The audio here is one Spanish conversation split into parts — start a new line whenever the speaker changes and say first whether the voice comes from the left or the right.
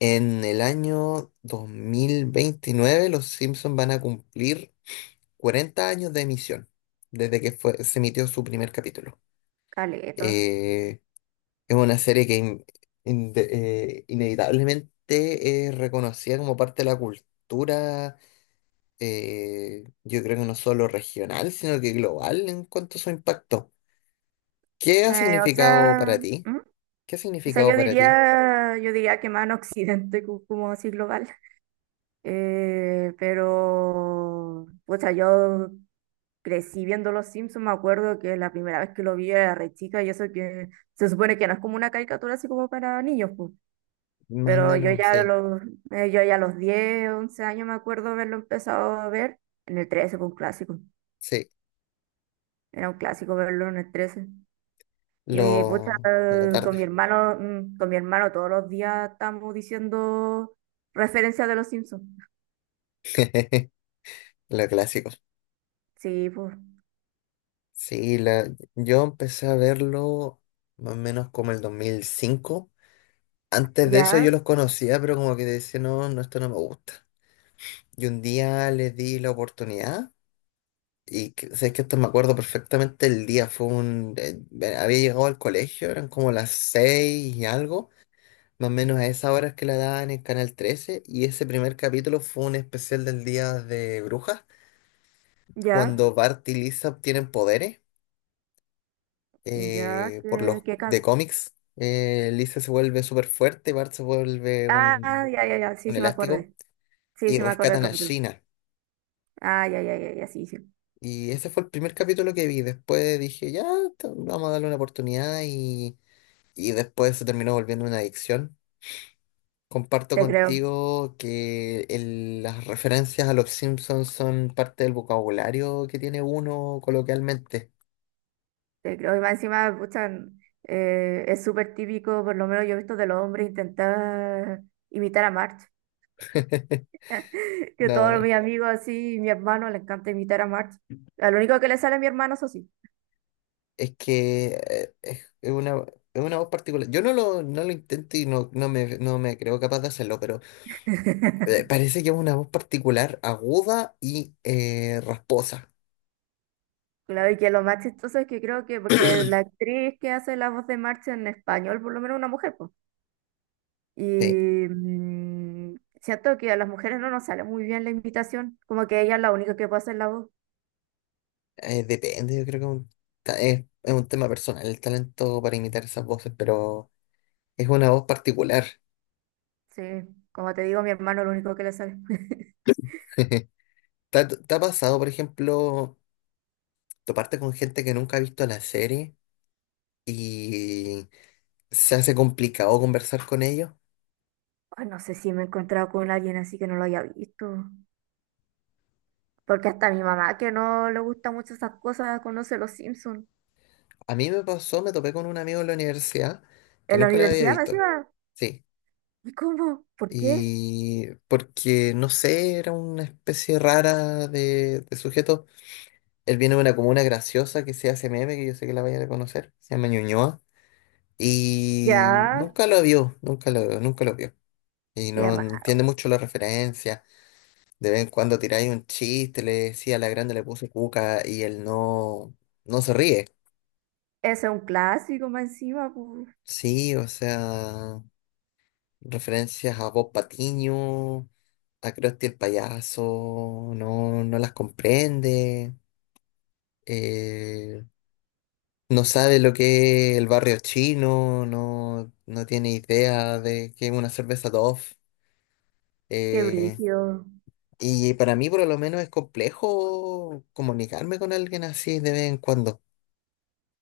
left: En el año 2029 los Simpsons van a cumplir 40 años de emisión, desde que se emitió su primer capítulo.
right: Caleta.
left: Eh, es una serie que in- de- inevitablemente es reconocida como parte de la cultura. Yo creo que no solo regional, sino que global en cuanto a su impacto. ¿Qué ha
right: O
left: significado
right: sea,
left: para ti?
right: ¿mm?
left: ¿Qué ha
right: O sea,
left: significado
right: yo
left: para ti?
right: diría, yo diría que más en Occidente, como así global. Pero, o sea, yo crecí viendo Los Simpsons. Me acuerdo que la primera vez que lo vi era re chica, y eso que se supone que no es como una caricatura así como para niños, pues.
left: Más o
right: Pero yo
left: menos,
right: ya a
left: sí,
right: los, yo ya a los 10 11 años me acuerdo haberlo empezado a ver. En el 13 fue un clásico.
left: sí,
right: Era un clásico verlo en el 13. Y pucha,
left: lo, la
right: con mi
left: tarde.
right: hermano, mm, con mi hermano todos los días estamos diciendo referencias de los Simpsons.
left: Los clásicos.
right: Sí, pues.
left: Sí, yo empecé a verlo más o menos como el 2005. Antes de eso yo
right: Ya,
left: los conocía, pero como que decía, no, no, esto no me gusta. Y un día les di la oportunidad y sé que esto, me acuerdo perfectamente el día. Fue un... había llegado al colegio, eran como las seis y algo, más o menos a esas horas que la daban en Canal 13. Y ese primer capítulo fue un especial del Día de Brujas,
right: ya,
left: cuando Bart y Lisa obtienen poderes.
right: ya,
left: Por los de cómics. Lisa se vuelve súper fuerte, Bart se vuelve
right: ah, ya, ya, ya, sí,
left: un
right: sí me
left: elástico
right: acordé. Sí,
left: y
right: sí me acordé del
left: rescatan a
right: capítulo.
left: Gina.
right: Ah, ya, ya, ya, ya, sí, sí.
left: Y ese fue el primer capítulo que vi. Después dije, ya, vamos a darle una oportunidad y después se terminó volviendo una adicción. Comparto
right: Te creo,
left: contigo que las referencias a los Simpsons son parte del vocabulario que tiene uno coloquialmente.
right: te creo. Y más encima, pucha, es súper típico, por lo menos yo he visto de los hombres intentar imitar a March. Que todos
left: No.
right: mis amigos así, mi hermano le encanta imitar a March. Lo único que le sale a mi hermano, eso sí.
left: Es que es una voz particular. Yo no lo intento y no me creo capaz de hacerlo, pero parece que es una voz particular, aguda y rasposa.
right: Claro, y que lo más chistoso es que creo que, porque la actriz que hace la voz de Marcha en español, por lo menos una mujer, pues.
left: Sí,
right: Y siento que a las mujeres no nos sale muy bien la invitación, como que ella es la única que puede hacer la voz.
left: depende, yo creo que un es un tema personal el talento para imitar esas voces, pero es una voz particular.
right: Sí, como te digo, mi hermano es lo único que le sale.
left: ¿Te te ha pasado, por ejemplo, toparte con gente que nunca ha visto la serie y se hace complicado conversar con ellos?
right: Ay, no sé si me he encontrado con alguien así que no lo haya visto. Porque hasta mi mamá, que no le gusta mucho esas cosas, conoce los Simpsons.
left: A mí me pasó, me topé con un amigo en la universidad que
right: En la
left: nunca lo había
right: universidad me
left: visto.
right: decía,
left: Sí.
right: ¿y cómo? ¿Por qué?
left: Y porque, no sé, era una especie rara de sujeto. Él viene de una comuna graciosa que se hace meme, que yo sé que la vayan a conocer. Se llama Ñuñoa. Y
right: Ya,
left: nunca lo vio, nunca lo vio. Y
right: qué
left: no
right: raro.
left: entiende mucho la referencia. De vez en cuando tiráis un chiste, le decía a la grande le puse cuca y él no se ríe.
right: Ese es un clásico más encima, po.
left: Sí, o sea. Referencias a Bob Patiño, a Krusty el payaso, no, no las comprende, eh, no sabe lo que es el barrio chino, no, no tiene idea de qué es una cerveza Dove.
right: Qué
left: eh,
right: brígido.
left: y para mí por lo menos es complejo comunicarme con alguien así de vez en cuando.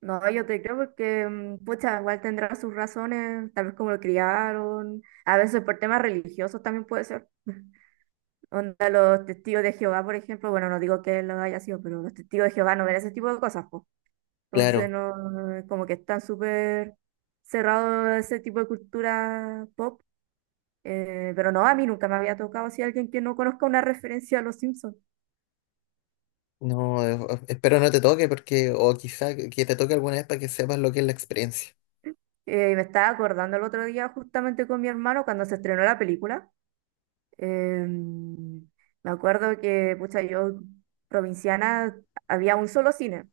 right: No, yo te creo porque, pucha, igual tendrá sus razones, tal vez como lo criaron, a veces por temas religiosos también puede ser. Onda, los testigos de Jehová, por ejemplo, bueno, no digo que lo haya sido, pero los testigos de Jehová no ven ese tipo de cosas, pues. Entonces,
left: Claro,
right: no, como que están súper cerrados a ese tipo de cultura pop. Pero no, a mí nunca me había tocado así alguien que no conozca una referencia a los Simpsons.
left: no, espero no te toque porque, o quizá que te toque alguna vez para que sepas lo que es la experiencia.
right: Me estaba acordando el otro día justamente con mi hermano cuando se estrenó la película. Em, Me acuerdo que, pucha, yo provinciana, había un solo cine.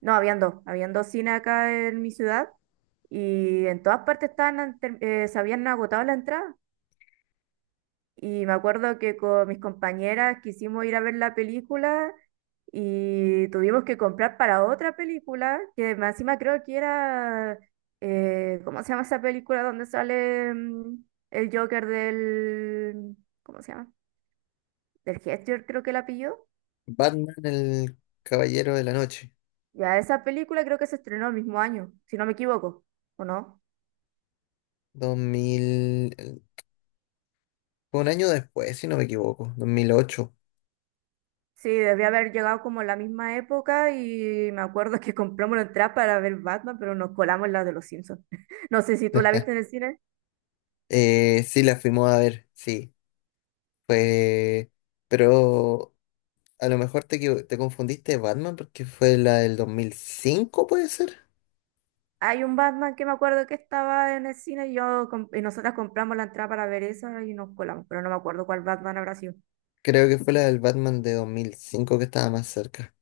right: No, habían dos. Habían dos cines acá en mi ciudad y en todas partes estaban, se habían agotado la entrada. Y me acuerdo que con mis compañeras quisimos ir a ver la película y tuvimos que comprar para otra película, que más encima creo que era, ¿cómo se llama esa película donde sale el Joker del... ¿Cómo se llama? Del Gesture creo que la pilló.
left: Batman, el caballero de la noche.
right: Ya, esa película creo que se estrenó el mismo año, si no me equivoco, ¿o no?
left: Dos mil Fue un año después, si no me equivoco, 2008.
right: Sí, debía haber llegado como en la misma época y me acuerdo que compramos la entrada para ver Batman, pero nos colamos la de los Simpsons. No sé si tú la viste en el cine.
left: Sí, la fuimos a ver, sí, fue, pero a lo mejor te confundiste de Batman porque fue la del 2005, puede ser.
right: Hay un Batman que me acuerdo que estaba en el cine y, yo, y nosotras compramos la entrada para ver esa y nos colamos, pero no me acuerdo cuál Batman habrá sido.
left: Creo que fue la del Batman de 2005 que estaba más cerca,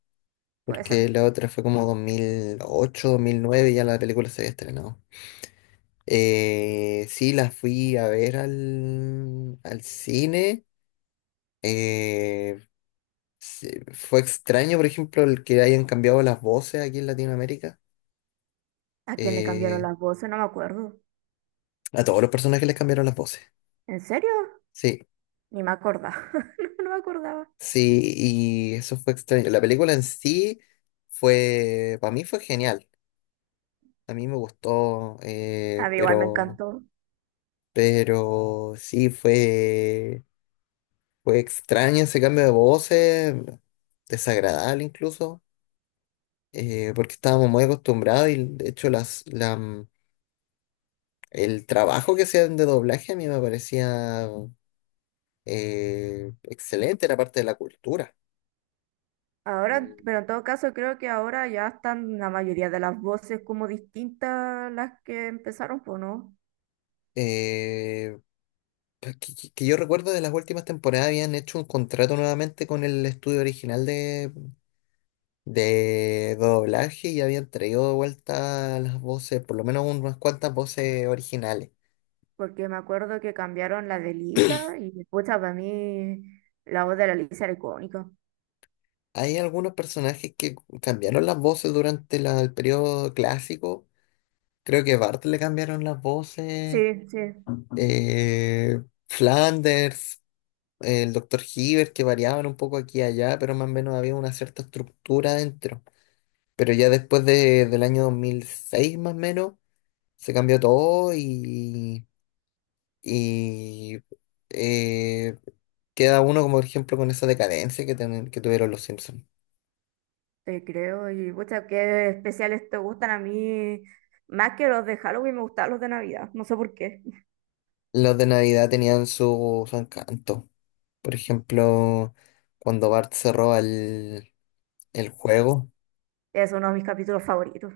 right: Puede ser.
left: porque la otra fue como 2008, 2009 y ya la película se había estrenado. Sí, la fui a ver al cine. Eh, Sí, fue extraño, por ejemplo, el que hayan cambiado las voces aquí en Latinoamérica.
right: ¿A quién le cambiaron
left: Eh,
right: las voces? No me acuerdo.
left: a todos los personajes les cambiaron las voces.
right: ¿En serio?
left: Sí,
right: Ni me acordaba. No, no me acordaba.
left: sí, y eso fue extraño. La película en sí fue, para mí fue genial. A mí me gustó,
right: A mí igual me encantó.
left: pero sí fue, fue extraño ese cambio de voces, desagradable incluso, porque estábamos muy acostumbrados y de hecho el trabajo que hacían de doblaje a mí me parecía excelente, era parte de la cultura.
right: Ahora,
left: Y,
right: pero en todo caso creo que ahora ya están la mayoría de las voces como distintas las que empezaron, pues no,
left: eh, que yo recuerdo de las últimas temporadas habían hecho un contrato nuevamente con el estudio original de doblaje y habían traído de vuelta las voces, por lo menos unas cuantas voces originales.
right: porque me acuerdo que cambiaron la de Lisa y pucha, para mí la voz de la Lisa era icónica.
left: Hay algunos personajes que cambiaron las voces durante el periodo clásico. Creo que Bart le cambiaron las voces.
right: Sí, sí,
left: eh, Flanders, el doctor Hibbert, que variaban un poco aquí y allá, pero más o menos había una cierta estructura dentro. Pero ya después del año 2006 más o menos, se cambió todo y eh, queda uno, como por ejemplo, con esa decadencia que, que tuvieron los Simpsons.
right: te creo. Y pucha, qué especiales te gustan a mí, más que los de Halloween me gustaban los de Navidad, no sé por qué.
left: Los de Navidad tenían su, su encanto. Por ejemplo, cuando Bart se roba el juego.
right: Es uno de mis capítulos favoritos.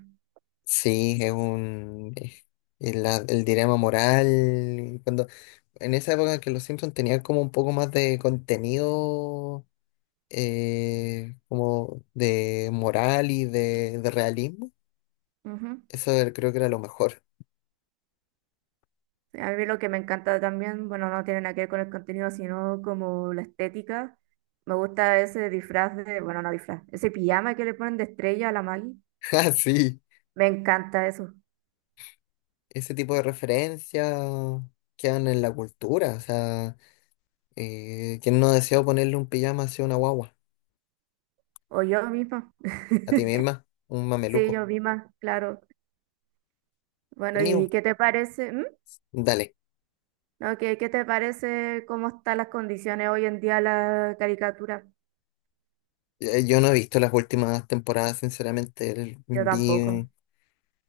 left: Sí, es un es el dilema moral. Cuando, en esa época que los Simpsons tenían como un poco más de contenido, como de moral y de realismo,
right: Ujú.
left: creo que era lo mejor.
right: Sí, a mí lo que me encanta también, bueno, no tiene nada que ver con el contenido, sino como la estética. Me gusta ese disfraz de, bueno, no disfraz, ese pijama que le ponen de estrella a la Maggie.
left: Ah, sí,
right: Me encanta eso.
left: ese tipo de referencias quedan en la cultura. O sea, ¿quién no deseó ponerle un pijama así a una guagua?
right: O yo misma.
left: A ti misma, un
right: Sí,
left: mameluco.
right: yo misma, claro. Bueno,
left: Vení,
right: ¿y qué te parece? ¿Mm?
left: dale.
right: Ok, ¿qué te parece cómo están las condiciones hoy en día la caricatura?
left: Yo no he visto las últimas temporadas, sinceramente.
right: Yo tampoco.
left: Vi,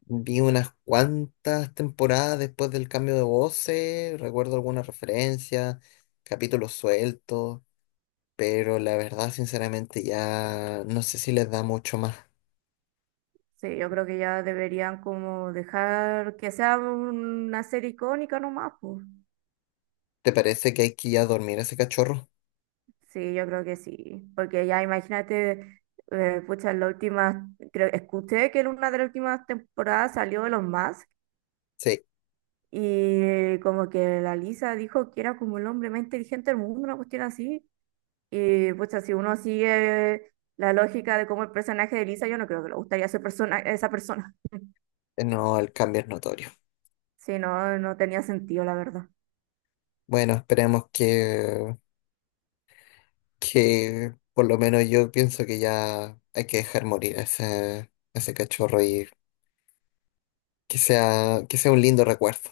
left: vi unas cuantas temporadas después del cambio de voces, recuerdo algunas referencias, capítulos sueltos, pero la verdad, sinceramente, ya no sé si les da mucho más.
right: Sí, yo creo que ya deberían como dejar que sea una serie icónica nomás, pues.
left: ¿Te parece que hay que ir a dormir a ese cachorro?
right: Sí, yo creo que sí. Porque ya imagínate, pucha, en la última, creo, escuché que en una de las últimas temporadas salió Elon Musk
left: Sí,
right: y como que la Lisa dijo que era como el hombre más inteligente del mundo, una cuestión así. Y pues si uno sigue la lógica de cómo el personaje de Lisa, yo no creo que le gustaría ese persona, esa persona.
left: no, el cambio es notorio.
right: Si no, no tenía sentido, la verdad.
left: Bueno, esperemos que por lo menos yo pienso que ya hay que dejar morir a ese cachorro y que sea un lindo recuerdo.